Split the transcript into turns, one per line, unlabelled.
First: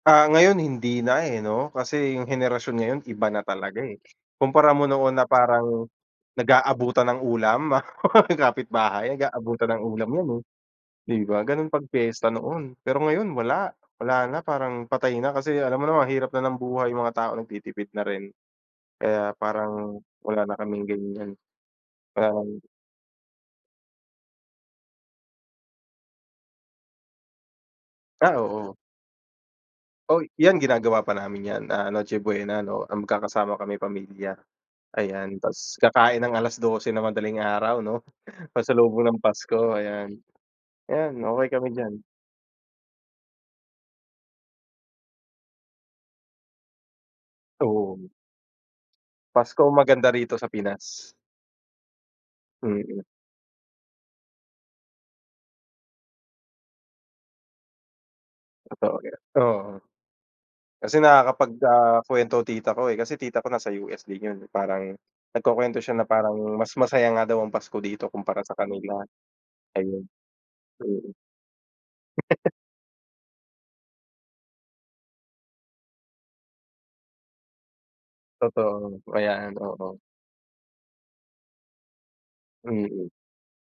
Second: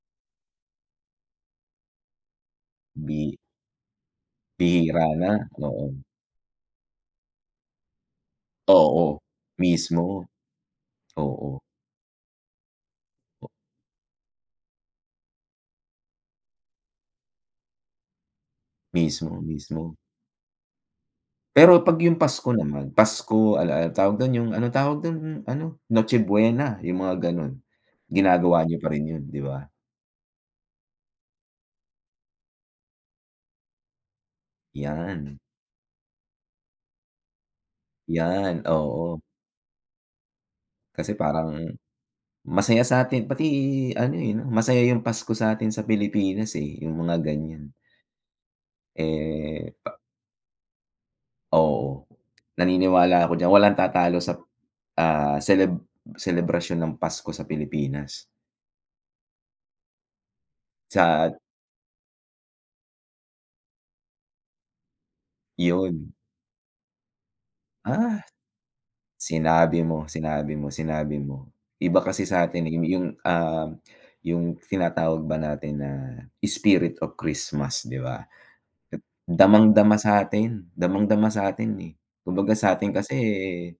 Ah, ngayon, hindi na, eh, 'no kasi yung henerasyon ngayon iba
Bi
na talaga, eh. Kumpara mo
bihira
noon
na,
na parang
oo.
nag-aabutan ng ulam, mga kapitbahay,
Oo,
nag-aabutan ng ulam
mismo.
yan, eh. Di ba,
Oo.
ganun pag piyesta noon, pero ngayon
O
wala wala na, parang patay na kasi alam mo naman, hirap na ng buhay, yung mga tao nagtitipid na rin. Kaya
Mismo, mismo.
parang wala na kaming ganyan.
Pero 'pag yung
Pero
Pasko naman, Pasko, al al tawag dun, yung ano tawag dun, ano? Noche Buena, yung mga gano'n,
Ah,
ginagawa
oo.
niyo pa rin 'yon, 'di ba?
Oh, yan ginagawa pa namin 'yan, ah, Noche Buena, 'no? Ah, magkakasama kami, pamilya,
Yan.
ayan. Ta's kakain ng 12:00 ng madaling araw, 'no,
Yan,
pagsalubong ng
oo.
Pasko, ayan.
Kasi
Ayan, okey
parang
kami diyan.
masaya sa 'tin pati ano, eh, 'no, masaya yung Pasko sa 'tin sa Pilipinas, eh, yung mga ganyan.
Doon. Pasko ang
Eh, pa
maganda rito sa Pinas.
Oo,
Mm.
naniniwala ako diyan, walang tatalo sap ah, seleb selebrasyon ng Pasko sa Pilipinas.
Totoo 'yan, oo. Kasi
Sa at
nakakapag ah, kuwento tita ko, eh, kasi tita ko nasa US din 'yun. Parang nagkukuwento siya na
Yon.
parang mas masaya nga daw ang Pasko dito
Ah,
kumpara sa kanila,
sinabi mo,
ayon.
sinabi mo,
Mm.
sinabi mo. Iba kasi sa 'tin, eh, yu yung, um, yung tinatawag ba natin na, "spirit of Christmas" 'di ba?
Totoo.
At
Ayan,
damang-dama
oo.
sa 'tin, damang-dama sa 'tin, eh. Kumbaga sa 'tin
Mm.
kasi, eh